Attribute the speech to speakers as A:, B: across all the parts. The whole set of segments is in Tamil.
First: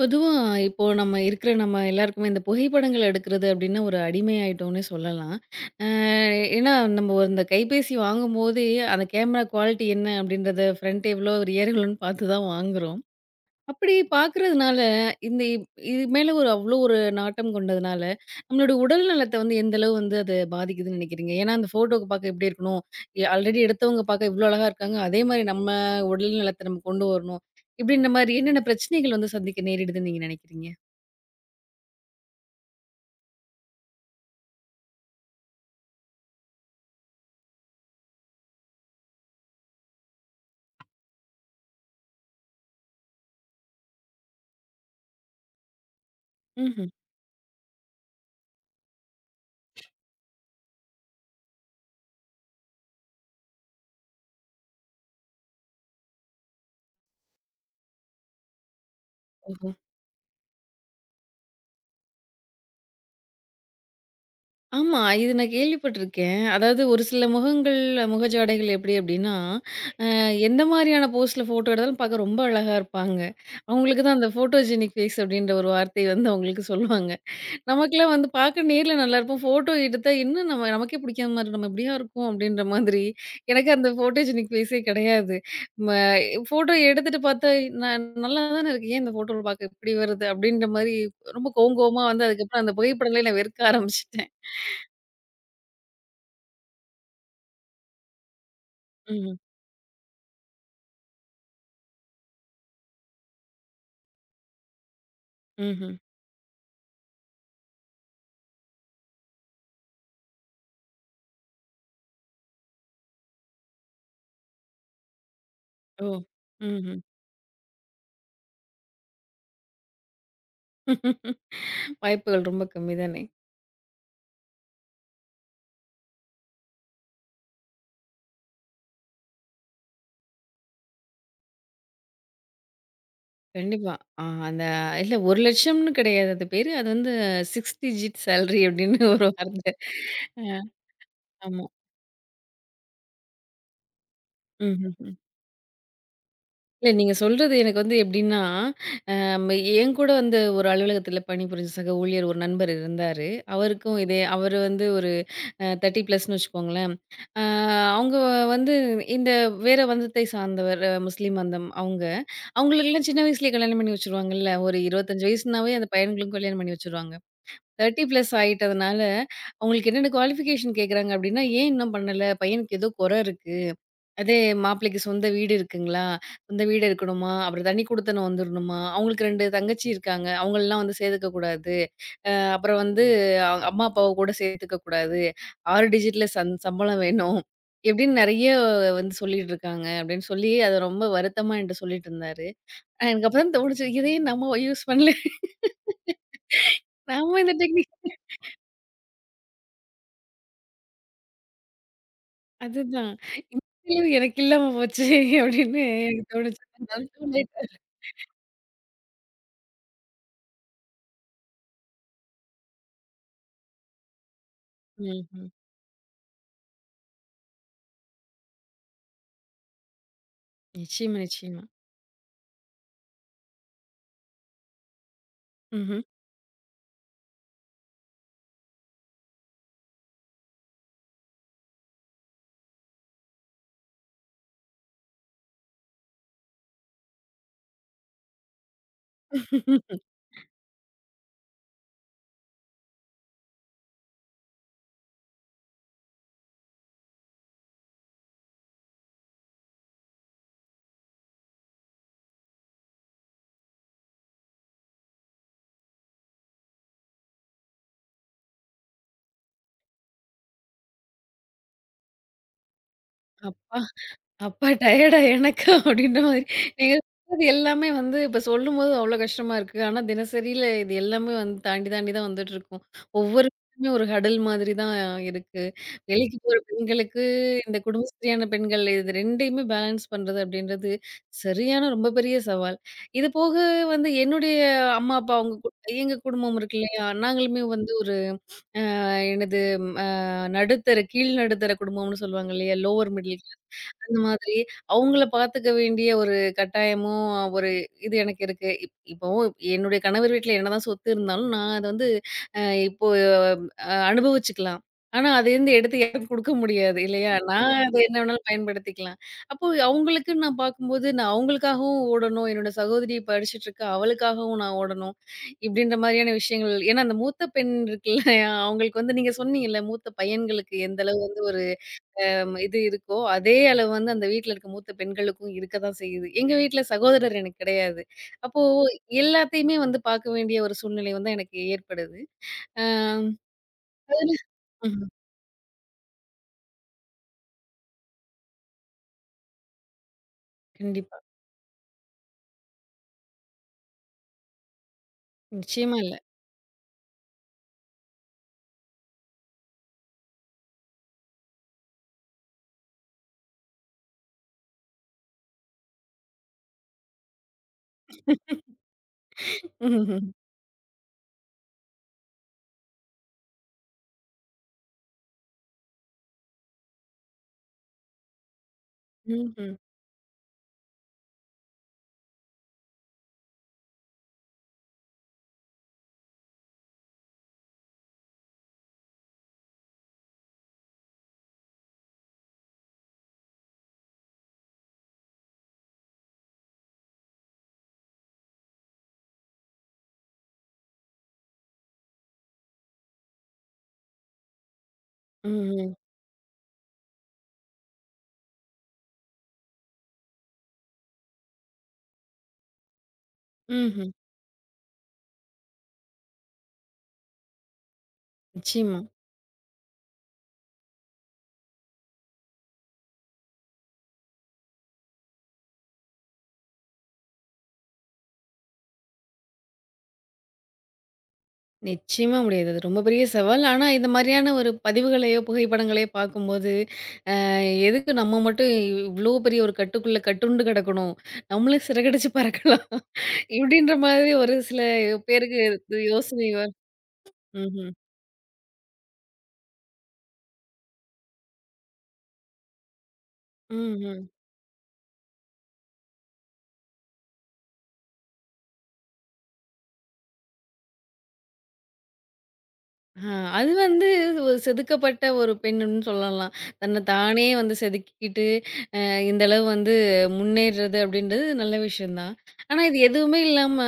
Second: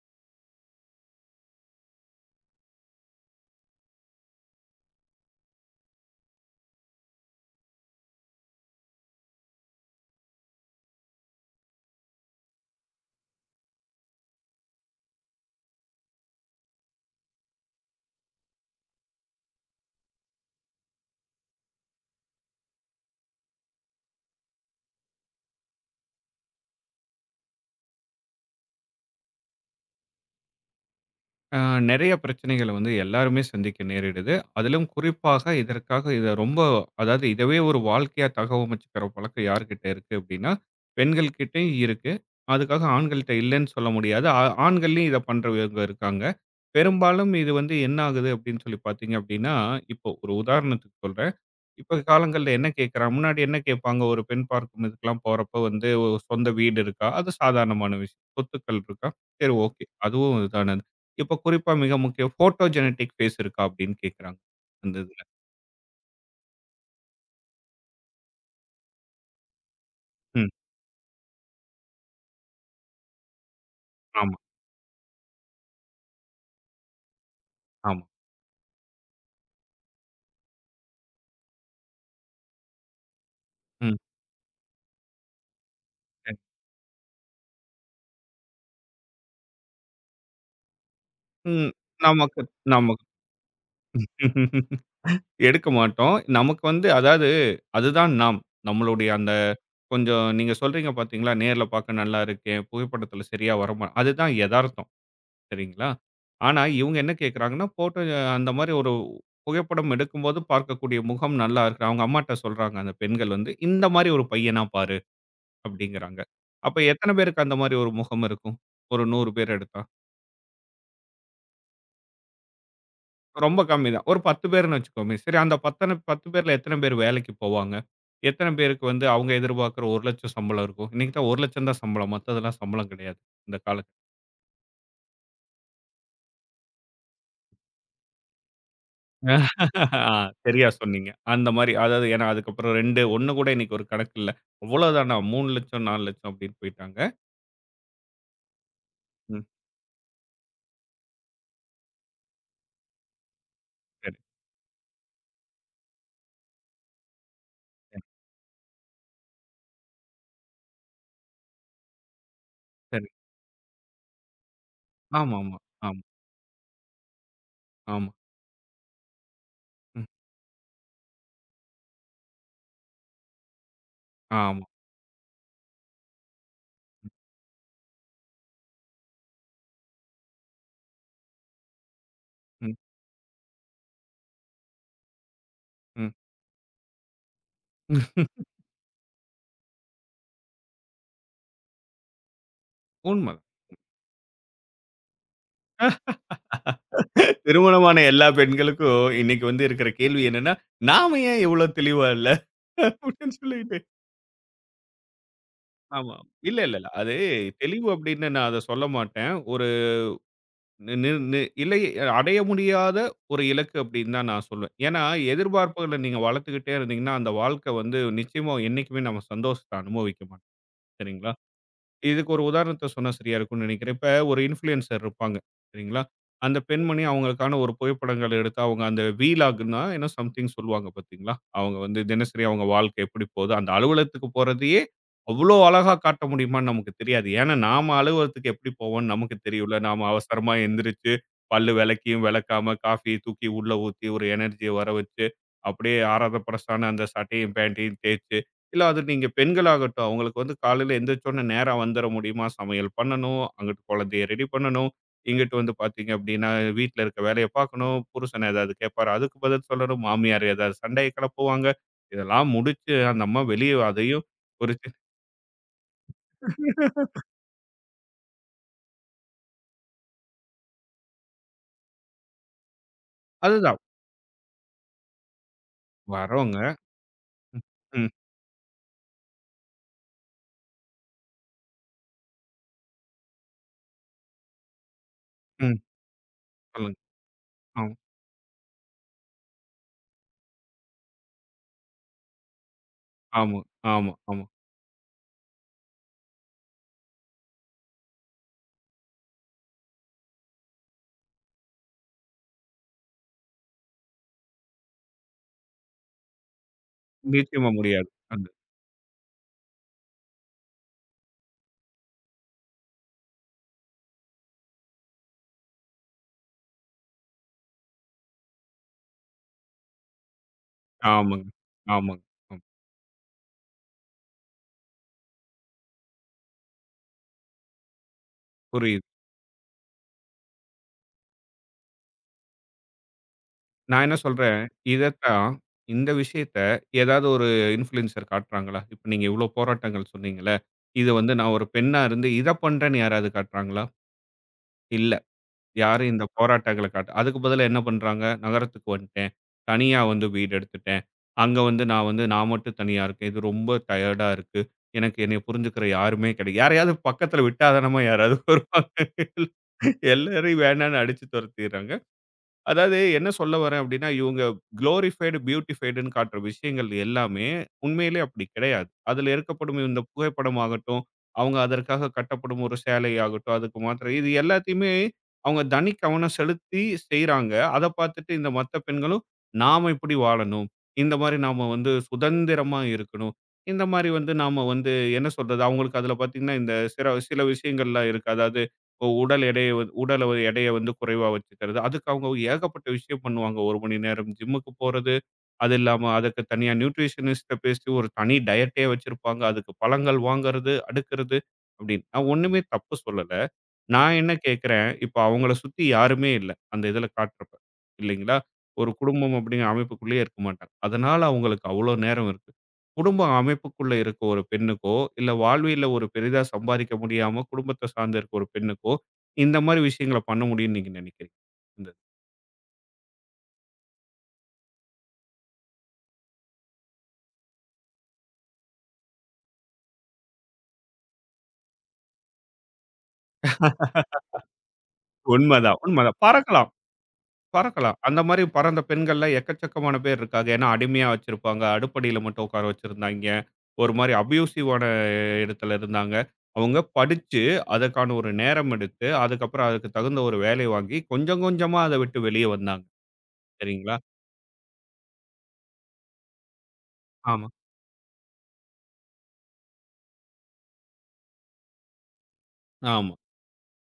A: பொதுவா, இப்போ நம்ம எல்லாருக்குமே இந்த புகைப்படங்கள் எடுக்கிறது அப்டின்னா, ஒரு அடிமை ஆயிட்டோம்னே சொல்லலாம். அ ஏன்னா, நம்ம ஒரு இந்த கைபேசி வாங்கும்போதே, அந்த கேமரா குவாலிட்டி என்ன? அப்டின்றத ஃப்ரண்ட் எவ்ளோ, ரியர் எவ்ளோன்னு பார்த்து தான் வாங்குறோம். அப்படி பார்க்கறதுனால, இது மேல ஒரு அவ்ளோ ஒரு நாட்டம் கொண்டதுனால, நம்மளோட உடல் நலத்த வந்து எந்த அளவு வந்து அது பாதிக்குதுன்னு நினைக்கிறீங்க? ஏன்னா, அந்த ஃபோட்டோக்கு பார்க்க எப்படி இருக்கணும்? ஆல்ரெடி எடுத்தவங்க பார்க்க இவ்ளோ அழகா இருக்காங்க. அதே மாரி நம்ம உடல் நலத்த நம்ம கொண்டு வரணும். இப்படின்ற மாரி என்னென்ன பிரச்சனைகள் வந்து சந்திக்க நேரிடுதுன்னு நீங்க நினைக்கிறீங்க?
B: ஆ நெறைய பிரச்சனைகள வந்து எல்லாருமே சந்திக்க நேரிடுது. அதிலும் குறிப்பாக இதற்காக இத ரொம்ப அதாவது இதவே ஒரு வாழ்க்கையா தகவமைச்சுக்கிற பழக்கம் யார்கிட்ட இருக்கு அப்டின்னா, பெண்கள் கிட்டயும் இருக்கு. அதுக்காக ஆண்கள்ட்ட இல்லன்னு சொல்ல முடியாது. ஆண்கள்லயும் இத பண்றவங்க இருக்காங்க.
A: ம்ஹ்ம்.
B: பெரும்பாலும் இது வந்து என்ன ஆகுது அப்டின்னு சொல்லி பார்த்தீங்க அப்டின்னா, இப்போ ஒரு உதாரணத்துக்கு சொல்றேன். இப்ப காலங்கள்ல என்ன கேட்குறான்? முன்னாடி என்ன கேட்பாங்க? ஒரு பெண் பார்க்கும் இதுக்கெல்லாம் போறப்ப வந்து ஒரு சொந்த வீடு இருக்கா? அது சாதாரணமான விஷயம். சொத்துக்கள் இருக்கா? சரி
A: ஓஹோ!
B: ஓகே. அதுவும் இதானது. இப்ப குறிப்பா மிக முக்கியம் ஃபோட்டோ ஜெனடிக் ஃபேஸ் இருக்கா? அப்படின்னு கேட்குறாங்க. அந்த
A: ஆமா,
B: இதுல.
A: இது நான் கேள்விப்பட்டிருக்கேன். அதாவது ஒரு சில முகங்கள் முகஜாடைகள் எப்படி அப்படின்னா,
B: ம்.
A: எந்த மாதிரியான போஸ்ட்ல ஃபோட்டோ எடுத்தாலும் பார்க்க ரொம்ப அழகா இருப்பாங்க. அவங்களுக்கு தான் அந்த
B: ஆமா,
A: ஃபோட்டோஜெனிக் ஃபேஸ் அப்டின்ற ஒரு வார்த்தை வந்து அவங்களுக்கு சொல்லுவாங்க.
B: ஆமா.
A: நமக்கெல்லாம் வந்து பார்க்க நேர்ல நல்லா இருப்போம். ஃபோட்டோ எடுத்தா இன்னும் நம்ம நமக்கே பிடிக்காத மாரி நம்ம இப்படியா இருக்கோம் அப்படின்ற மாதிரி. எனக்கு அந்த
B: ம்.
A: ஃபோட்டோஜெனிக் ஃபேஸே கிடையாது. ம
B: சரி.
A: ஃபோட்டோ எடுத்துட்டு பார்த்தா நான் நல்லா தானே இருக்கேன். ஏன் இந்த ஃபோட்டோல பார்க்க இப்படி வருது அப்படின்ற மாரி ரொம்ப
B: ம்.
A: கோவம் கோவமா வந்து
B: நமக்கு
A: அதுக்கப்புறம் அந்த
B: நமக்கு
A: புகைப்படங்களே நான் வெறுக்க ஆரம்பிச்சுட்டேன்.
B: எடுக்க மாட்டோம். நமக்கு வந்து அதாவது அதுதான் நாம். நம்மளுடைய அந்த
A: ம்.
B: கொஞ்சம் நீங்க சொல்றீங்க பார்த்தீங்களா? நேர்ல பார்க்க நல்லா இருக்கேன். புகைப்படத்துல சரியா வரமா அதுதான் எதார்த்தம். சரிங்களா?
A: ம்ஹ்ம்.
B: ஆனா, இவங்க என்ன கேட்கிறாங்கன்னா, ஃபோட்டோ அந்த மாரி ஒரு புகைப்படம் எடுக்கும்போது பார்க்கக்கூடிய முகம் நல்லா இருக்கு. அவங்க அம்மாட்ட சொல்றாங்க அந்த பெண்கள் வந்து, "இந்த மாரி ஒரு பையனா பாரு"
A: ஓ!
B: அப்படிங்கிறாங்க. அப்ப
A: ம்ஹ்ம்.
B: எத்தன பேருக்கு அந்த மாரி ஒரு முகம் இருக்கும்? ஒரு 100 பேர் எடுத்தா?
A: வாய்ப்புகள் ரொம்ப கம்மி தானே!
B: ரொம்ப கம்மி தான். ஒரு 10 பேருன்னு வச்சுக்கோமே. சரி அந்த பத்தன 10 பேர்ல எத்தன பேர் வேலைக்கு போவாங்க? எத்தன பேருக்கு வந்து அவங்க எதிர்பார்க்கிற 1,00,000 சம்பளம் இருக்கும்? இன்னைக்கு தான் 1,00,000 தான் சம்பளம். மத்ததெல்லாம் சம்பளம் கிடையாது இந்த கால
A: கண்டிப்பா. ஆ அந்த இல்ல, 1,00,000ன்னு கிடையாது, அது பேரு. அது வந்து 6 டிஜிட் சேலரி அப்படின்னு ஒரு
B: ஆ
A: வார்த்தை. அ
B: சரியா சொன்னீங்க. அந்த
A: ஆமா.
B: மாரி அதாவது ஏன்னா அதுக்கப்புறம் 2 1 கூட இன்னைக்கு ஒரு கணக்கு இல்ல.
A: ம்ஹ்ஹ்ம்.
B: அவ்வளோதானா 3,00,000 4,00,000 அப்படின்னு
A: இல்ல,
B: போயிட்டாங்க.
A: நீங்க சொல்றது எனக்கு வந்து எப்படின்னா,
B: ம்.
A: அம் என் கூட வந்து ஒரு அலுவலகத்தில பணிபுரிஞ்ச சக ஊழியர் ஒரு நண்பர் இருந்தாரு. அவருக்கும்
B: சரி,
A: இதே அவரு வந்து ஒரு 30 ப்ளஸ்ன்னு வச்சுக்கோங்களேன். அ
B: சரி,
A: அவங்க வந்து இந்த வேற வந்தத்தை சார்ந்தவர், முஸ்லீம் வந்தம் அவங்க. அவங்களுக்கெல்லாம்
B: சரி.
A: சின்ன வயசுலயே கல்யாணம் பண்ணி வச்சுருவாங்கல்ல. ஒரு 25
B: ஆமா, ஆமா,
A: வயசுனாவே அந்த
B: ஆமா,
A: பையன்களுக்கும் கல்யாணம் பண்ணி வச்சுருவாங்க. 30
B: ஆமா.
A: பிளஸ் ஆயிட்டதுனால, அவங்களுக்கு
B: ம்.
A: என்னென்ன குவாலிஃபிகேஷன் கேட்குறாங்க அப்டின்னா, "ஏன் இன்னும் பண்ணல? பையனுக்கு ஏதோ கொற இருக்கு. அதே
B: ஆமா.
A: மாப்பிள்ளைக்கு சொந்த வீடு இருக்குங்களா? சொந்த வீடு இருக்கணுமா? அப்புறம் தனி குடித்தனம் வந்துரணுமா? அவங்களுக்கு 2 தங்கச்சி இருக்காங்க. அவங்களலாம் வந்து சேர்த்துக்க கூடாது.
B: ம்,
A: அப்புறம் வந்து அவங்க அம்மா, அப்பாவ கூட சேர்த்துக்க கூடாது. 6
B: ம்.
A: டிஜிட்ல சம்பளம் வேணும்." இப்டின்னு நெறைய வந்து சொல்லிட்டு இருக்காங்க அப்டின்னு சொல்லி, அத ரொம்ப வருத்தமா என்ட்ட சொல்லிட்டு இருந்தாரு. எனக்கு அப்ப
B: உண்மதான்.
A: தான் தோணுச்சு, இதையும் நம்ம யூஸ் பண்ணல. நாம இந்த டெக்னிக்
B: திருமணமான எல்லா பெண்களுக்கும் இன்னைக்கு வந்து இருக்கிற கேள்வி என்னன்னா, நாம ஏன் இவ்ளோ தெளிவா இல்ல?
A: அதுதான்.
B: அப்படின்னு சொல்லிட்டு.
A: "இனிமேலு எனக்கு இல்லாம போச்சே!" அப்படின்னு
B: ஆமா.
A: எனக்கு
B: இல்ல,
A: தோணுச்சு.
B: இல்ல, இல்ல. அது தெளிவு அப்படின்னு நான் அத சொல்ல மாட்டேன். நி நி நி இல்லை அடைய முடியாத ஒரு இலக்கு அப்படின்னு தான் நான் சொல்லுவேன். ஏன்னா,
A: ம். ம்.
B: எதிர்பார்ப்புகள நீங்க வளர்த்துக்கிட்டே இருந்தீங்கன்னா, அந்த வாழ்க்கை வந்து நிச்சயமா என்னைக்குமே நம்ம சந்தோஷத்த அனுபவிக்க மாட்டோம்.
A: நிச்சயமா,
B: சரிங்களா?
A: நிச்சயமா.
B: இதுக்கு ஒரு உதாரணத்த சொன்னா சரியா இருக்கும்னு நினைக்கிறேன். இப்ப ஒரு இன்ஃப்ளூயன்சர் இருப்பாங்க.
A: ம்ஹ்ம்.
B: சரிங்களா? அந்த பெண்மணி அவங்களுக்கான ஒரு புகைப்படங்கள் எடுத்து அவங்க அந்த வீலாக்ன்னா ஏன்னா சம்திங் சொல்லுவாங்க பார்த்தீங்களா? அவங்க வந்து தினசரி அவங்க வாழ்க்கை எப்படி போகுது, அந்த அலுவலகத்துக்கு போறதையே அவ்வளோ அழகா காட்ட முடியுமான்னு நமக்கு தெரியாது. ஏன்னா நாம அலுவலகத்துக்கு எப்படி போவோம்ன்னு நமக்கு தெரியும்ல. நாம அவசரமா எந்திரிச்சு பல்லு விளக்கியும் விளக்காம காஃபிய தூக்கி உள்ள ஊத்தி ஒரு எனர்ஜிய வர வச்சு, அப்படியே ஆராத பரசான அந்த சட்டையும், பேண்ட்டையும் தேய்ச்சு இல்ல அது நீங்க பெண்களாகட்டும், அவங்களுக்கு வந்து காலையில எந்திரிச்சோனே நேரா வந்துர முடியுமா? சமையல் பண்ணணும், அங்கிட்டு குழந்தைய ரெடி பண்ணணும், இங்கிட்டு வந்து பார்த்தீங்க அப்படின்னா, வீட்ல இருக்க வேலைய பார்க்கணும், புருஷன் ஏதாவது கேட்பாரு, அதுக்கு பதில் சொல்லணும், மாமியார் ஏதாவது சண்டைய கிளப்புவாங்க. இதெல்லாம் முடிச்சு அந்த அம்மா வெளிய
A: அப்பா!
B: அதையும்
A: அப்பா
B: ஒரு சி-
A: டயர்டா எனக்கா? அப்படின்ற மாதிரி. நீங்க சொல்றது எல்லாமே வந்து இப்ப சொல்லும்போது அவ்ளோ கஷ்டமா இருக்கு. ஆனா தினசரில இது எல்லாமே வந்து தாண்டி தாண்டி தான் வந்துட்டுருக்கும். ஒவ்வொரு
B: அதுதான்
A: விஷயமுமே ஒரு ஹடல் மாதிரி தான் இருக்கு. வேலைக்கு போற
B: வரோங்க.
A: பெண்களுக்கு,
B: ம்,
A: இந்த
B: ம்,
A: குடும்பஸ்திரியான பெண்கள் இது 2யுமே பேலன்ஸ் பண்றது அப்படின்றது சரியான ரொம்ப பெரிய சவால். இது போக வந்து என்னுடைய அம்மா, அப்பா அவங்க
B: ம்.
A: எங்க குடும்பம் இருக்கு
B: சொல்லுங்க.
A: இல்லையா? நாங்களுமே
B: ஆமா,
A: வந்து ஒரு அ என்னது ம் அ நடுத்தர, கீழ் நடுத்தர குடும்பம்னு சொல்லுவாங்க இல்லையா? லோவர் மிடில்,
B: ஆமா, ஆமா,
A: அந்த
B: ஆமா.
A: மாதிரி அவங்கள பார்த்துக்க வேண்டிய ஒரு கட்டாயமும், ஒரு இது எனக்கு இருக்கு. இப்போ என்னுடைய கணவர் வீட்ல என்னதான் சொத்து இருந்தாலும், நான் அத வந்து அ இப்போ அ அனுபவிச்சுக்கலாம். ஆனா, அதுலேருந்து எடுத்து யாருக்கும் குடுக்க முடியாது இல்லையா? நான்
B: நிச்சயமா
A: அத
B: முடியாது.
A: என்ன வேணாலும்
B: அது
A: பயன்படுத்திக்கலாம். அப்போ அவங்களுக்குன்னு நான் பார்க்கும்போது, நான் அவங்களுக்காகவும் ஓடணும். என்னோட சகோதரி படிச்சுட்டுருக்கா, அவளுக்காகவும் நான் ஓடணும். இப்படின்ற மாரியான விஷயங்கள் ஏன்னா அந்த மூத்த பெண் இருக்குல்ல, அவங்களுக்கு வந்து நீங்க சொன்னீங்கல்ல, மூத்த பையன்களுக்கு எந்த அளவு வந்து
B: ஆமாங்க,
A: ஒரு
B: ஆமாங்க.
A: ஹம்,
B: ம்.
A: இது இருக்கோ, அதே அளவு வந்து அந்த வீட்ல இருக்க மூத்த பெண்களுக்கும் இருக்க தான் செய்யுது. எங்க வீட்ல சகோதரர் எனக்கு கிடையாது. அப்போ
B: புரியுது.
A: எல்லாத்தையுமே வந்து பார்க்க வேண்டிய ஒரு சூழ்நிலை வந்து எனக்கு ஏற்படுது. அ
B: நான் என்ன
A: அதுல
B: சொல்றேன்,
A: ம்ஹ்ம்.
B: இதத்தான் இந்த விஷயத்த ஏதாவது ஒரு இன்ஃப்ளூயன்சர் காட்டுறாங்களா? இப்ப நீங்க இவ்ளோ போராட்டங்கள் சொன்னீங்கல்ல, இது
A: கண்டிப்பா.
B: வந்து நான் ஒரு பெண்ணா இருந்து இத பண்றேன்னு யாராவது காட்டுறாங்களா? இல்ல.
A: நிச்சயமா
B: யாரும்
A: இல்ல.
B: இந்த போராட்டங்கள காட்ட அதுக்கு பதிலா என்ன பண்றாங்க, நகரத்துக்கு வந்துட்டேன். தனியா வந்து வீடு எடுத்துட்டேன். அங்க வந்து நான் மட்டும் தனியா இருக்கேன். இது ரொம்ப டயர்டா இருக்கு. எனக்கு என்னைய புரிஞ்சுக்கிற யாருமே கிடை யாரையாவது பக்கத்துல விட்டாதானமா யாராவது வருவாங்க.
A: ம்ஹ்ம்.
B: எல்லாரையும் வேணான்னு அடிச்சு துரத்திர்றாங்க. அதாவது என்ன சொல்ல வரேன் அப்படின்னா, இவங்க குளோரிஃபைடு, பியூட்டிஃபைடுன்னு காட்டுற விஷயங்கள் எல்லாமே உண்மையிலேயே அப்படி கிடையாது. அதில
A: ம்ஹ்ம்.
B: இருக்கப்படும் இந்த புகைப்படம் ஆகட்டும், அவங்க அதற்காக கட்டப்படும் ஒரு சேலை ஆகட்டும், அதுக்கு மாத்திரை இது எல்லாத்தையுமே அவங்க தனி கவனம் செலுத்தி செய்றாங்க. அத பார்த்துட்டு இந்த மத்த பெண்களும், நாம இப்படி வாழணும். இந்த மாரி நாம வந்து சுதந்திரமா இருக்கணும். இந்த மாரி வந்து நாம வந்து என்ன சொல்றது, அவங்களுக்கு அதில பார்த்தீங்கன்னா, இந்த சில விஷயங்கள்லாம் இருக்கு. அதாவது இப்போ உடல் எடையை வந்து உடல் ஒரு எடையை வந்து குறைவா வச்சுக்கிறது. அதுக்கு அவங்க ஏகப்பட்ட விஷயம் பண்ணுவாங்க. 1 மணி நேரம் ஜிம்முக்கு போறது, அது
A: ம்ஹ்ம்.
B: இல்லாம அதுக்கு தனியா நியூட்ரிஷனிஸ்ட்ட பேசி ஒரு தனி டயட்டே வச்சிருப்பாங்க. அதுக்கு பழங்கள் வாங்குறது, அடுக்குறது அப்படின்னு. நான் ஒண்ணுமே தப்பு சொல்லல.
A: ம்ஹ்ம்.
B: நான் என்ன கேட்கிறேன், இப்ப அவங்கள சுத்தி யாருமே இல்ல. அந்த இதுல காட்டுறப்ப. இல்லைங்களா? ஒரு
A: நிச்சயமா.
B: குடும்பம் அப்படிங்கிற அமைப்புக்குள்ளேயே இருக்க மாட்டாங்க. அதனால அவங்களுக்கு அவ்வளோ நேரம் இருக்கு. குடும்ப அமைப்புக்குள்ள இருக்க ஒரு பெண்ணுக்கோ, இல்ல வாழ்வியல்ல ஒரு பெரிதா சம்பாதிக்க முடியாம குடும்பத்த சார்ந்து இருக்க ஒரு பெண்ணுக்கோ, இந்த மாரி விஷயங்கள பண்ண முடியும்னு நீங்க நினைக்கிறீங்க? இந்த
A: நிச்சயமா முடியாது. அது ரொம்ப பெரிய சவால். ஆனா, இந்த மாரியான ஒரு பதிவுகளையோ, புகைப்படங்களையோ பார்க்கும்போது எதுக்கு நம்ம மட்டும் இவ்ளோ பெரிய ஒரு கட்டுக்குள்ள கட்டுண்டு கிடக்கணும். நம்மளும் சிறகடிச்சு பறக்கலாம். இப்படின்ற மாதிரி ஒரு சில பேருக்கு
B: உண்மதான்,
A: இது
B: உண்மதான்.
A: யோசனை வ
B: பறக்கலாம்.
A: ம்ஹ்ம்.
B: பறக்கலாம். அந்த மாரி பறந்த பெண்கள்லாம் எக்கச்சக்கமான பேர் இருக்காங்க. ஏன்னா, அடிமையா வச்சிருப்பாங்க. அடுப்படியில மட்டும் உட்கார வச்சிருந்தாய்ங்க. ஒரு மாரி
A: ம்ஹ்ம்.
B: அப்யூசிவான இடத்துல இருந்தாங்க. அவங்க படிச்சு, அதற்கான ஒரு நேரம் எடுத்து, அதுக்கப்புறம் அதுக்கு தகுந்த ஒரு வேலை வாங்கி, கொஞ்சம் கொஞ்சமா அத விட்டு வெளிய வந்தாங்க.
A: ஆ அது
B: சரிங்களா?
A: வந்து ஒரு செதுக்கப்பட்ட ஒரு பெண்ணுன்னு சொல்லலாம். தன்னை தானே
B: ஆமா,
A: வந்து செதுக்கிக்கிட்டு, இந்த அளவு வந்து முன்னேறுறது அப்படின்றது நல்ல விஷயம் தான். ஆனா இது
B: ஆமா.
A: எதுவுமே இல்லாம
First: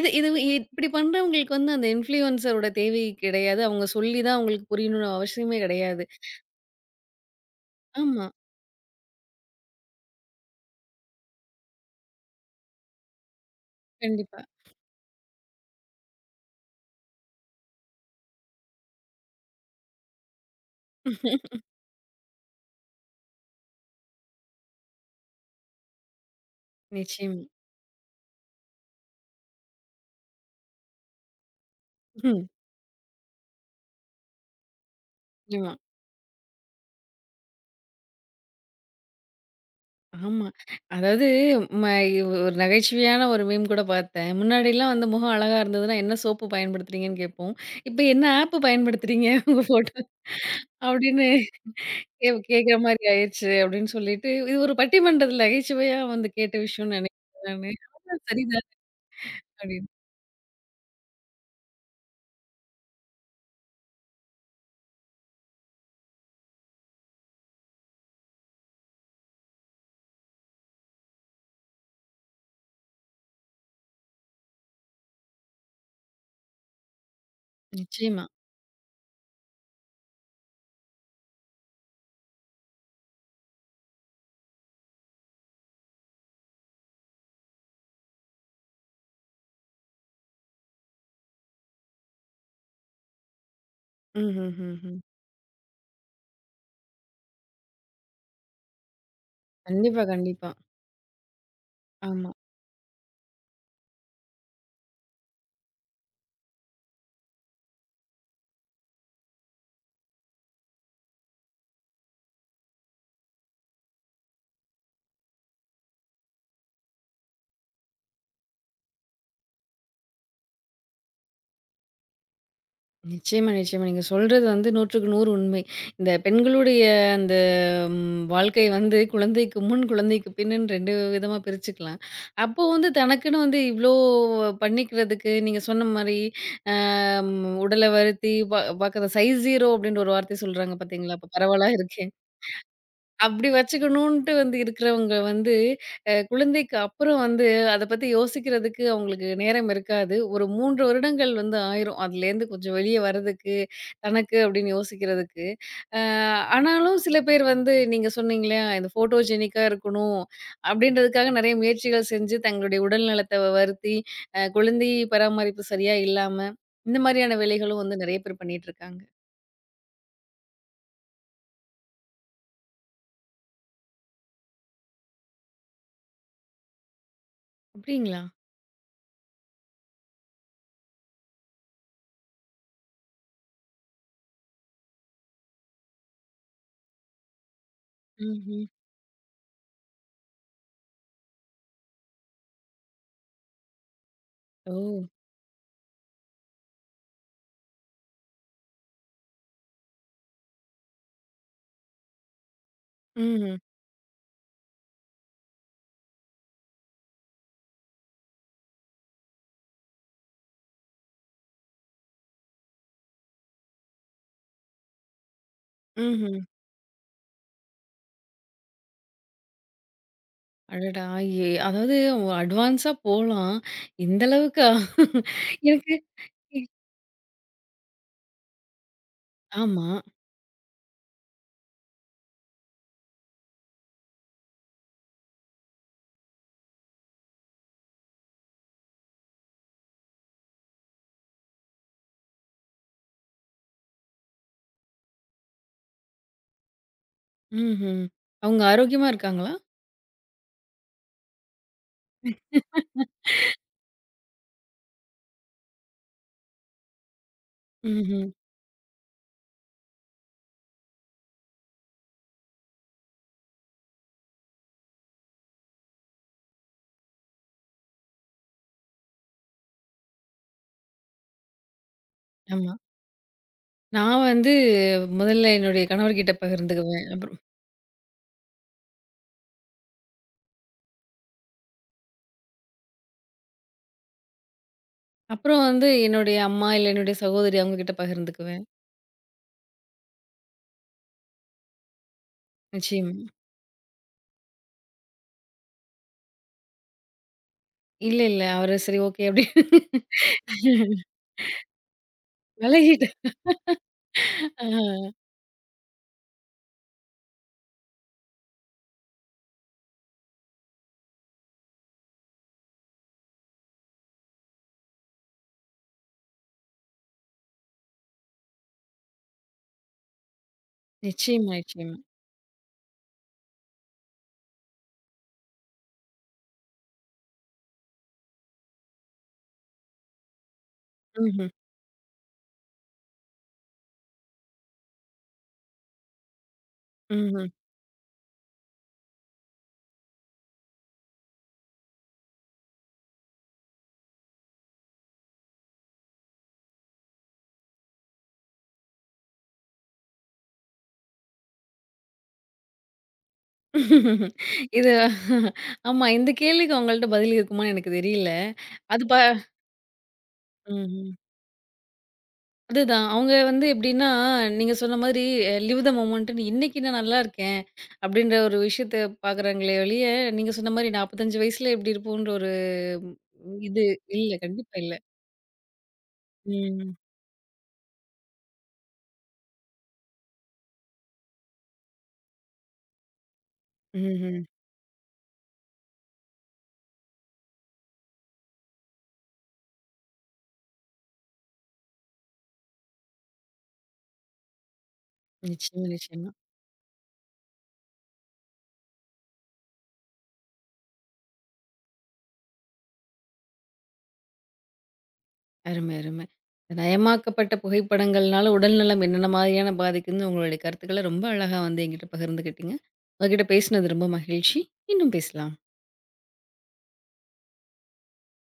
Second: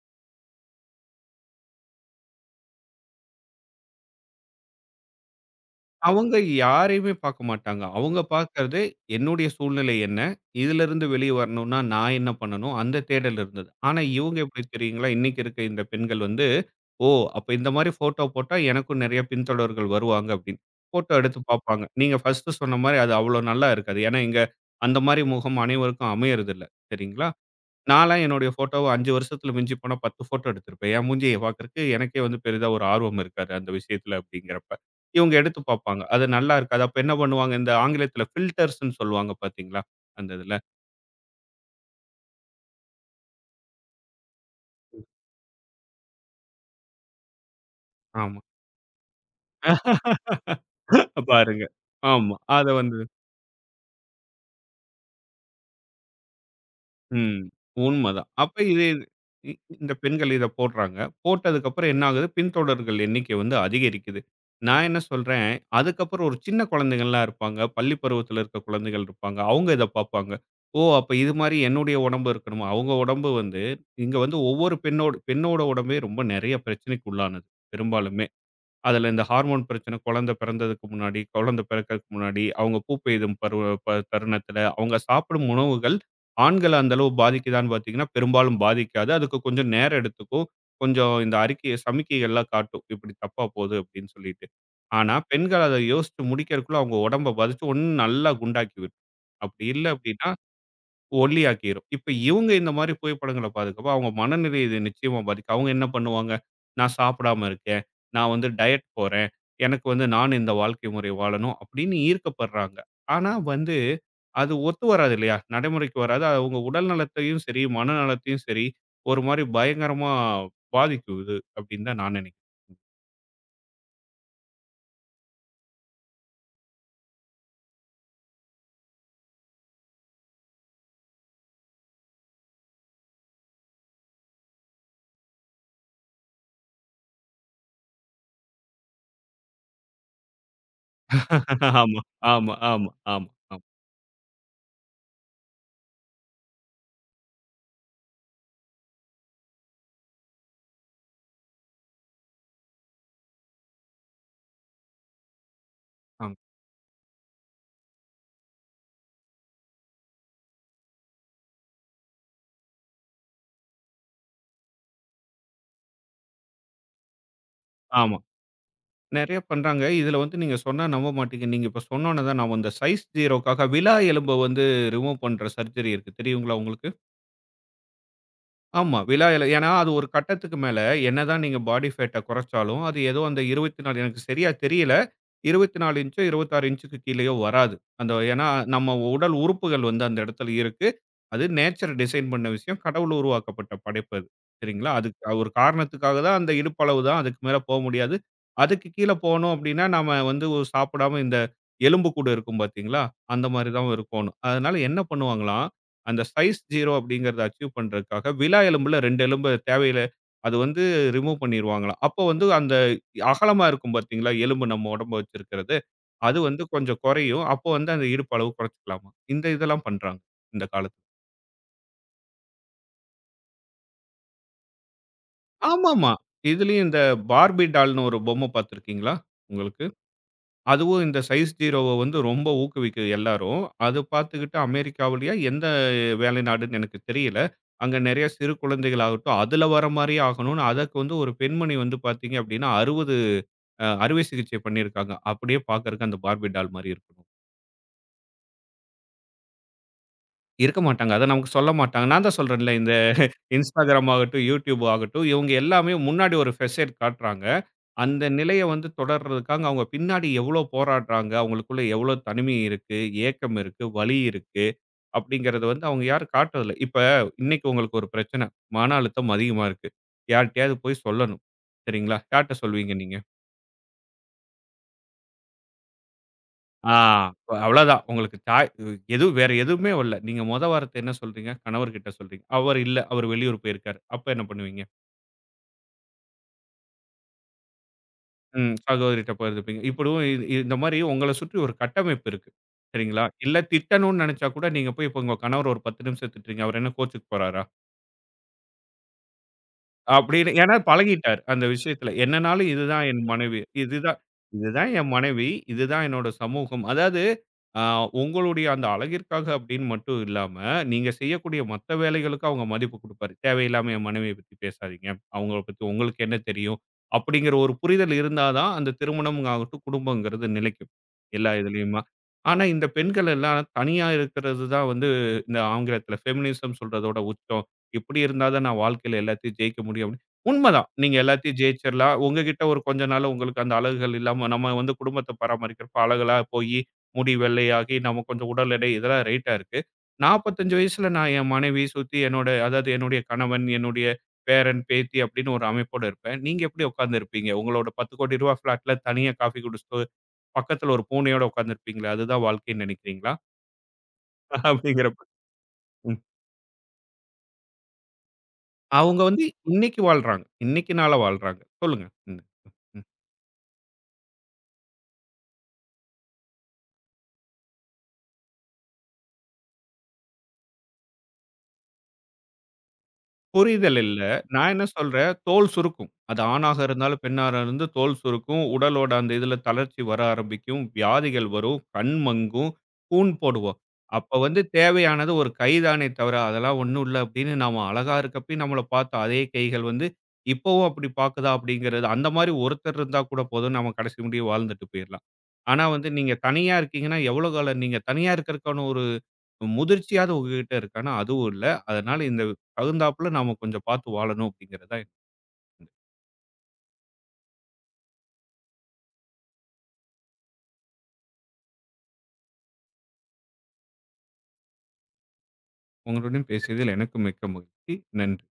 A: இது இது இப்படி பண்றவங்களுக்கு வந்து அந்த இன்ஃப்ளூயன்ஸரோட தேவை கிடையாது. அவங்க சொல்லி தான் அவங்களுக்கு புரியணும்னு அவசியமே கிடையாது.
B: அவங்க யாரையுமே பாக்க மாட்டாங்க. அவங்க
A: ஆமா.
B: பாக்கறது, என்னுடைய சூழ்நிலை என்ன? இதிலிருந்து வெளிய வரணும்னா நான் என்ன பண்ணணும்? அந்த தேடல் இருந்தது. ஆனா, இவங்க
A: கண்டிப்பா.
B: எப்படி தெரியுங்களா? இன்னைக்கு இருக்க இந்த பெண்கள் வந்து ஓ! அப்ப இந்த மாரி ஃபோட்டோ போட்டா எனக்கும் நெறைய பின்தொடர்கள் வருவாங்க அப்படின்னு. ஃபோட்டோ எடுத்து பார்ப்பாங்க. நீங்க ஃபர்ஸ்ட்டு சொன்ன மாரி அது அவ்வளோ நல்லா இருக்காது. ஏன்னா, இங்க அந்த மாரி முகம் அனைவருக்கும் அமையறதில்ல. சரிங்களா?
A: நிச்சயமா.
B: நான்லாம் என்னுடைய ஃபோட்டோவ 5 வருஷத்துல மிஞ்சி போனா 10 ஃபோட்டோ எடுத்திருப்பேன். என் மூஞ்சிய பார்க்கறக்கு எனக்கே வந்து
A: ம்.
B: பெரிதா ஒரு ஆர்வம் இருக்காது அந்த விஷயத்துல அப்படிங்கிறப்ப. இவங்க எடுத்து
A: நிச்சயமா.
B: பார்ப்பாங்க. அது நல்லா இருக்காது. அப்ப என்ன பண்ணுவாங்க, இந்த ஆங்கிலத்துல ஃபில்டர்ஸ்ன்னு சொல்லுவாங்க பார்த்தீங்களா? அந்த
A: ஆமா.
B: இதுல.
A: அதாவது ம ஒரு நகைச்சுவையான ஒரு மீம் கூட பார்த்தேன். முன்னாடிலாம் வந்து முகம் அழகா இருந்ததுன்னா, "என்ன சோப்பு பயன்படுத்துறீங்கன்னு?" கேட்போம். இப்ப "என்ன
B: ஆமா.
A: ஆப் பயன்படுத்துறீங்க உங்க ஃபோட்டோ" அப்படின்னு
B: பாருங்க. ஆமா. அத
A: கேட்கிற
B: வந்து
A: மாரி ஆயிருச்சு அப்படின்னு சொல்லிட்டு, இது ஒரு பட்டிமன்றத்தில நகைச்சுவையா வந்து கேட்ட விஷயம்னு
B: ம்.
A: நினைக்கிறேன் நானு. ஆமா,
B: உண்மதான். அப்ப
A: சரிதான்
B: இது இ
A: அப்படின்னு.
B: இந்த பெண்கள் இத போடுறாங்க. போட்டதுக்கப்புறம் என்ன ஆகுது? பின்தொடர்கள் எண்ணிக்கை வந்து அதிகரிக்குது. நான் என்ன சொல்றேன், அதுக்கப்புறம் ஒரு சின்ன குழந்தைங்கள்லாம் இருப்பாங்க. பள்ளி பருவத்தில இருக்க குழந்தைகள் இருப்பாங்க. அவங்க இத பார்ப்பாங்க. ஓ! அப்ப இது மாரி என்னுடைய உடம்பு இருக்கணுமா? அவங்க உடம்பு வந்து இங்க வந்து ஒவ்வொரு பெண்ணோட பெண்ணோட உடம்பே ரொம்ப நெறைய பிரச்சனைக்கு உள்ளானது பெரும்பாலும்.
A: நிச்சயமா.
B: அதில இந்த ஹார்மோன் பிரச்சனை குழந்த பிறந்ததுக்கு முன்னாடி, குழந்த பிறக்கறக்கு முன்னாடி, அவங்க பூப்பெய்தும் பருவ தருணத்தில, அவங்க சாப்பிடும் உணவுகள் ஆண்கள அந்த அளவு பாதிக்குதான்னு பார்த்தீங்கன்னா, பெரும்பாலும் பாதிக்காது. அதுக்கு கொஞ்சம் நேரம் எடுத்துக்கும். கொஞ்சம் இந்த அறிக்கை சமிக்கைகள்லாம் காட்டும். இப்படி தப்பா போகுது அப்படின்னு சொல்லிட்டு.
A: ம்ஹ்ஹ்ஹ்ம்.
B: ஆனா, பெண்கள் அத யோசிச்சு முடிக்கிறதுக்குள்ள அவங்க உடம்ப பாதிச்சு ஒண்ணு நல்லா குண்டாக்கி விடும். அப்படி இல்ல
A: கண்டிப்பா,
B: அப்படின்னா
A: கண்டிப்பா.
B: ஒல்லியாக்கிரும். இப்ப
A: ஆமா.
B: இவங்க இந்த மாரி புகைப்படங்கள பாதுகாப்ப அவங்க மனநிலை இது நிச்சயமா பாதிக்கும். அவங்க என்ன பண்ணுவாங்க? நான் சாப்பிடாம இருக்கேன். நான் வந்து டயட் போறேன். எனக்கு வந்து நான் இந்த வாழ்க்கை முறை வாழணும் அப்படின்னு ஈர்க்கப்படுறாங்க. ஆனா வந்து அது ஒத்து வராது இல்லையா? நடைமுறைக்கு வராது. அது அவங்க உடல் நலத்தையும் சரி, மனநலத்தையும் சரி ஒரு மாரி பயங்கரமா பாதிக்குது அப்படின்னு தான் நான் நினைக்கிறேன்.
A: நிச்சயமா, நிச்சயமா. நீங்க சொல்றது வந்து 100க்கு 100 உண்மை. இந்த பெண்களுடைய அந்த வாழ்க்கை வந்து குழந்தைக்கு முன், குழந்தைக்கு பின்னுன்னு 2 விதமா பிரிச்சுக்கலாம். அப்போ வந்து தனக்குன்னு வந்து இவ்ளோ பண்ணிக்கிறதுக்கு நீங்க சொன்ன மாரி, அ ம் உடல வருத்தி பாக்க "சைஸ் 0" அப்டின்ற ஒரு வார்த்தை சொல்றாங்க பாத்தீங்களா? அப்ப பரவலா
B: ஆமா,
A: இருக்கே!
B: ஆமா, ஆமா, ஆமா,
A: அப்படி
B: ஆமா,
A: வச்சுக்கணுன்ட்டு வந்து இருக்கிறவங்க வந்து, குழந்தைக்கு அப்புறம் வந்து அத பத்தி யோசிக்கிறதுக்கு அவங்களுக்கு நேரம் இருக்காது. ஒரு 3 வருடங்கள் வந்து ஆயிரும். அதுலேருந்து கொஞ்சம் வெளிய வர்றதுக்கு, தனக்கு அப்படின்னு யோசிக்கிறதுக்கு. அ
B: ஆமா,
A: ஆனாலும் சில பேர் வந்து நீங்க சொன்னீங்கல்லையா, இந்த ஃபோட்டோஜெனிக்கா இருக்கணும் அப்படின்றதுக்காக நெறைய முயற்சிகள் செஞ்சு தங்களுடைய உடல் நலத்த வருத்தி, குழந்தை பராமரிப்பு சரியா இல்லாம, இந்த மாரியான வேலைகளும் வந்து
B: ஆமா.
A: நெறைய பேர் பண்ணிட்டு இருக்காங்க.
B: நெறைய பண்றாங்க. இதுல வந்து நீங்க சொன்னா நம்ப மாட்டீங்க. நீங்க இப்ப சொன்னோன தான் ஞாபகம் வந்தது. சைஸ் 0க்காக விலா எலும்ப வந்து ரிமூவ் பண்ற சர்ஜரி இருக்கு. தெரியுங்களா உங்களுக்கு?
A: அப்படிங்களா?
B: ஆமா. விழா இல ஏன்னா அது ஒரு கட்டத்துக்கு மேல என்னதான் நீங்க பாடி ஃபேட்ட குறைச்சாலும், அது ஏதோ அந்த 24 எனக்கு சரியா தெரியல. 24 இன்ச்சோ, 26 இன்ச்சுக்கு கீழயோ வராது. அந்த ஏன்னா
A: ம்ஹ்ம்.
B: நம்ம உடல் உறுப்புகள் வந்து அந்த இடத்துல இருக்கு. அது நேச்சர் டிசைன் பண்ண விஷயம். கடவுள் உருவாக்கப்பட்ட படைப்பு அது.
A: ஓ!
B: சரிங்களா? அதுக்கு ஒரு காரணத்துக்காக தான் அந்த இடுப்பு அளவு தான். அதுக்கு மேல போ முடியாது. அதுக்கு கீழ போணும் அப்டின்னா, நாம வந்து ஒரு சாப்பிடாம இந்த எலும்பு கூடு இருக்கும் பார்த்தீங்களா? அந்த
A: ம்ஹ்ம்.
B: மாரி தான் இருக்கோணும். அதனால என்ன பண்ணுவாங்களாம்? அந்த சைஸ் 0 அப்படிங்கிறத அச்சீவ் பண்றதுக்காக, விலா எலும்புல 2 எலும்பு தேவையில்ல அது வந்து ரிமூவ் பண்ணிருவாங்களாம். அப்போ வந்து அந்த அகலமா இருக்கும் பார்த்தீங்களா? எலும்பு நம்ம உடம்பு வச்சிருக்கிறது. அது
A: ம்ஹ்ம்.
B: வந்து கொஞ்சம் குறையும். அப்போ வந்து அந்த இடுப்பு அளவு குறைச்சுக்கலாமா. இந்த இதெல்லாம் பண்றாங்க, இந்த காலத்துல.
A: அடடா! அதாவது அட்வான்ஸா போலாம். இந்த அளவுக்கா? எனக்கு
B: ஆமாமா.
A: இ
B: இதுலயும் இந்த பார்பி டால்ன்னு ஒரு பொம்மை பார்த்திருக்கீங்களா உங்களுக்கு?
A: ஆமா.
B: அதுவும் இந்த சைஸ் ஜீரோவ வந்து ரொம்ப ஊக்குவிக்குது எல்லாரும். அது பார்த்துக்கிட்டு அமெரிக்காவிலயா எந்த வேலை நாடுன்னு எனக்கு தெரியல. அங்க நெறைய சிறு குழந்தைகள் ஆகட்டும், அதுல வர மாரியே ஆகணும்னு அதற்கு வந்து ஒரு பெண்மணி வந்து பார்த்தீங்க அப்டின்னா, 60 அறுவை சிகிச்சை பண்ணியிருக்காங்க. அப்டியே பார்க்கறக்கு அந்த பார்பி டால் மாரி இருக்கணும்.
A: ம்ஹ்ம். அவங்க ஆரோக்கியமா இருக்காங்களா?
B: இருக்க மாட்டாங்க. அத நமக்கு சொல்ல மாட்டாங்க. நான் தான் சொல்றேன்ல. Instagram ஆகட்டும், YouTube ஆகட்டும், இவங்க எல்லாமே முன்னாடி ஒரு ஃபெசைட் காட்டுறாங்க. அந்த
A: ம்ஹ்ம்.
B: நிலைய வந்து தொடர்றதுக்காக அவங்க பின்னாடி எவ்ளோ போராடுறாங்க, அவங்களுக்குள்ள எவ்ளோ தனிமை இருக்கு, ஏக்கம் இருக்கு, வலி இருக்கு அப்படிங்கிறத வந்து அவங்க யாரும் காட்டுறதில்ல. இப்ப இன்னைக்கு உங்களுக்கு ஒரு பிரச்சனை, மன அழுத்தம் அதிகமா இருக்கு. யார்ட்டயாவது போய் சொல்லணும். சரிங்களா? யார்ட்ட
A: ஆமா.
B: சொல்வீங்க நீங்க?
A: நான் வந்து முதல்ல என்னுடைய கணவர்கிட்ட
B: ஆ
A: பகிர்ந்துக்குவேன். அப்புறம்
B: அவ்வளோதான். உங்களுக்கு சாய் எதுவும் வேற எதுவுமே வரல. நீங்க மொத வார்த்தை என்ன சொல்றீங்க? கணவர்கிட்ட சொல்றீங்க. அவர் இல்ல, அவர் வெளியூர் போயிருக்காரு. அப்ப என்ன பண்ணுவீங்க?
A: அப்புறம் வந்து என்னுடைய அம்மா இல்ல என்னுடைய சகோதரி அவங்க கிட்ட பகிர்ந்துக்குவேன்.
B: ம். சகோதரிட்ட பகிர்ந்துப்பீங்க. இப்படியும் இ இ- இந்த மாரி உங்கள சுற்றி ஒரு கட்டமைப்பு இருக்கு.
A: நிச்சயமா.
B: சரிங்களா? இல்ல திட்டணும்னு நெனச்சா கூட நீங்க போய் இப்ப உங்க கணவர் ஒரு 10 நிமிஷம் திட்டுறீங்க. அவரு என்ன கோச்சுக்க போறாரா?
A: இல்ல, இல்ல. அவரு சரி, ஓகே அப்படின்னு
B: அப்படின்னு ஏன்னா பழகிட்டார் அந்த விஷயத்துல. என்னனாலும் இதுதான் என்
A: பழகிட்டேன்.
B: மனைவி. இதுதான் இதுதான் என்
A: ஆ
B: மனைவி. இதுதான் என்னோட சமூகம். அதாவது அ உங்களுடைய அந்த அழகிற்காக அப்படின்னு மட்டும் இல்லாம, நீங்க செய்யக்கூடிய மத்த வேலைகளுக்கும் அவங்க மதிப்பு குடுப்பாரு. தேவையில்லாம என் மனைவிய பத்தி பேசாதீங்க. அவங்கள பத்தி உங்களுக்கு என்ன தெரியும்? அப்படிங்கிற ஒரு புரிதல் இருந்தா தான் அந்த திருமணம் ஆகட்டும், குடும்பங்கிறது நிலைக்கும். எல்லா
A: நிச்சயமா, நிச்சயமா.
B: இதுலயுமா. ஆனா இந்த பெண்கள் எல்லாம் தனியா இருக்கிறது தான் வந்து இந்த ஆங்கிலத்துல ஃபெமினிசம் சொல்றதோட உச்சம். இப்படி இருந்தா தான் நான் வாழ்க்கையில எல்லாத்தையும் ஜெயிக்க முடியும் அப்படின்னு. உண்மைதான். நீங்க
A: ம்ஹ்ம்.
B: எல்லாத்தையும் ஜெயிச்சிடலாம். உங்ககிட்ட ஒரு கொஞ்ச நாள் உங்களுக்கு அந்த அழகுகள் இல்லாம நம்ம வந்து குடும்பத்த பராமரிக்கிறப்ப அழகெல்லா போயி, முடி
A: ம்ஹ்ம்.
B: வெள்ளையாகி, நம்ம கொஞ்சம் உடல் எடை இதெல்லாம் ரைட்டா இருக்கு. 45 வயசுல நான் என் மனைவி சுத்தி என்னோட அதாவது என்னுடைய கணவன், என்னுடைய பேரன், பேத்தி அப்படின்னு ஒரு அமைப்போட இருப்பேன். நீங்க எப்படி உட்கார்ந்து இருப்பீங்க? உங்களோட ரூ. 10,00,00,00,000 ஃபிளாட்ல தனியா காஃபி குடிச்சுட்டு, பக்கத்துல ஒரு பூனையோட உட்கார்ந்திருப்பீங்களே, அதுதான் வாழ்க்கைன்னு நினைக்கிறீங்களா?
A: இது
B: அப்படிங்கிறப்ப
A: ஆமா. இந்த கேள்விக்கு அவங்கள்ட்ட பதில் இருக்குமான்னு எனக்கு தெரியல. அது ப
B: அவங்க வந்து இன்னைக்கு வாழ்றாங்க. இன்னைக்கு நாள
A: ம்ஹ்ம்.
B: வாழ்றாங்க. சொல்லுங்க. ம்.
A: அதுதான். அவங்க வந்து எப்படின்னா, நீங்க சொன்ன மாதிரி லிவ் த மொமெண்ட்ன்னு இன்னைக்கு நான் நல்லா இருக்கேன், அப்படின்ற ஒரு விஷயத்த பார்க்குறாங்களே ஒழிய, நீங்க சொன்ன மாரி 45 வயசுல எப்படி இருப்போன்ற ஒரு இது
B: புரிதல் இல்ல.
A: இல்ல.
B: நான்
A: கண்டிப்பா
B: என்ன
A: இல்ல.
B: சொல்றேன், தோல் சுருக்கும். அது ஆணாக
A: ம்.
B: இருந்தாலும், பெண்ணாக இருந்து தோல் சுருக்கும். உடலோட அந்த இதுல தளர்ச்சி வர ஆரம்பிக்கும். வியாதிகள் வரும். கண் மங்கும். கூன் போடுவோம். அப்ப
A: ம்ஹ்ம்.
B: வந்து தேவையானது ஒரு கை தானே தவிர, அதெல்லாம் ஒண்ணும் இல்ல அப்படின்னு நாம அழகா இருக்கப்பயும் நம்மள பார்த்த அதே கைகள் வந்து, இப்பவும் அப்படி பாக்குதா அப்படிங்கிறது அந்த மாரி ஒருத்தர் இருந்தா கூட போதும். நம்ம கடைசி முடிய வாழ்ந்துட்டு போயிரலாம். ஆனா
A: நிச்சயமா,
B: வந்து
A: நிச்சயமா.
B: நீங்க தனியா இருக்கீங்கன்னா, எவ்வளோ காலம் நீங்க தனியா இருக்கறதுக்கான ஒரு முதிர்ச்சியாவது உங்ககிட்ட இருக்கு. ஆனா அதுவும் இல்ல. அதனால இந்த தகுந்தாப்புல நாம கொஞ்சம் பார்த்து வாழணும் அப்படிங்கிறது தான்
A: அருமை, அருமை. நயமாக்கப்பட்ட புகைப்படங்கள்னால உடல்நலம் என்னென்ன மாதிரியான பாதிக்குதுன்னு உங்களுடைய கருத்துக்கள ரொம்ப அழகா வந்து என்கிட்ட பகிர்ந்துக்கிட்டீங்க. உங்ககிட்ட பேசினது ரொம்ப மகிழ்ச்சி. இன்னும் பேசலாம்.
B: உங்களுடன் பேசியதில் எனக்கு மிக்க மகிழ்ச்சி. நன்றி.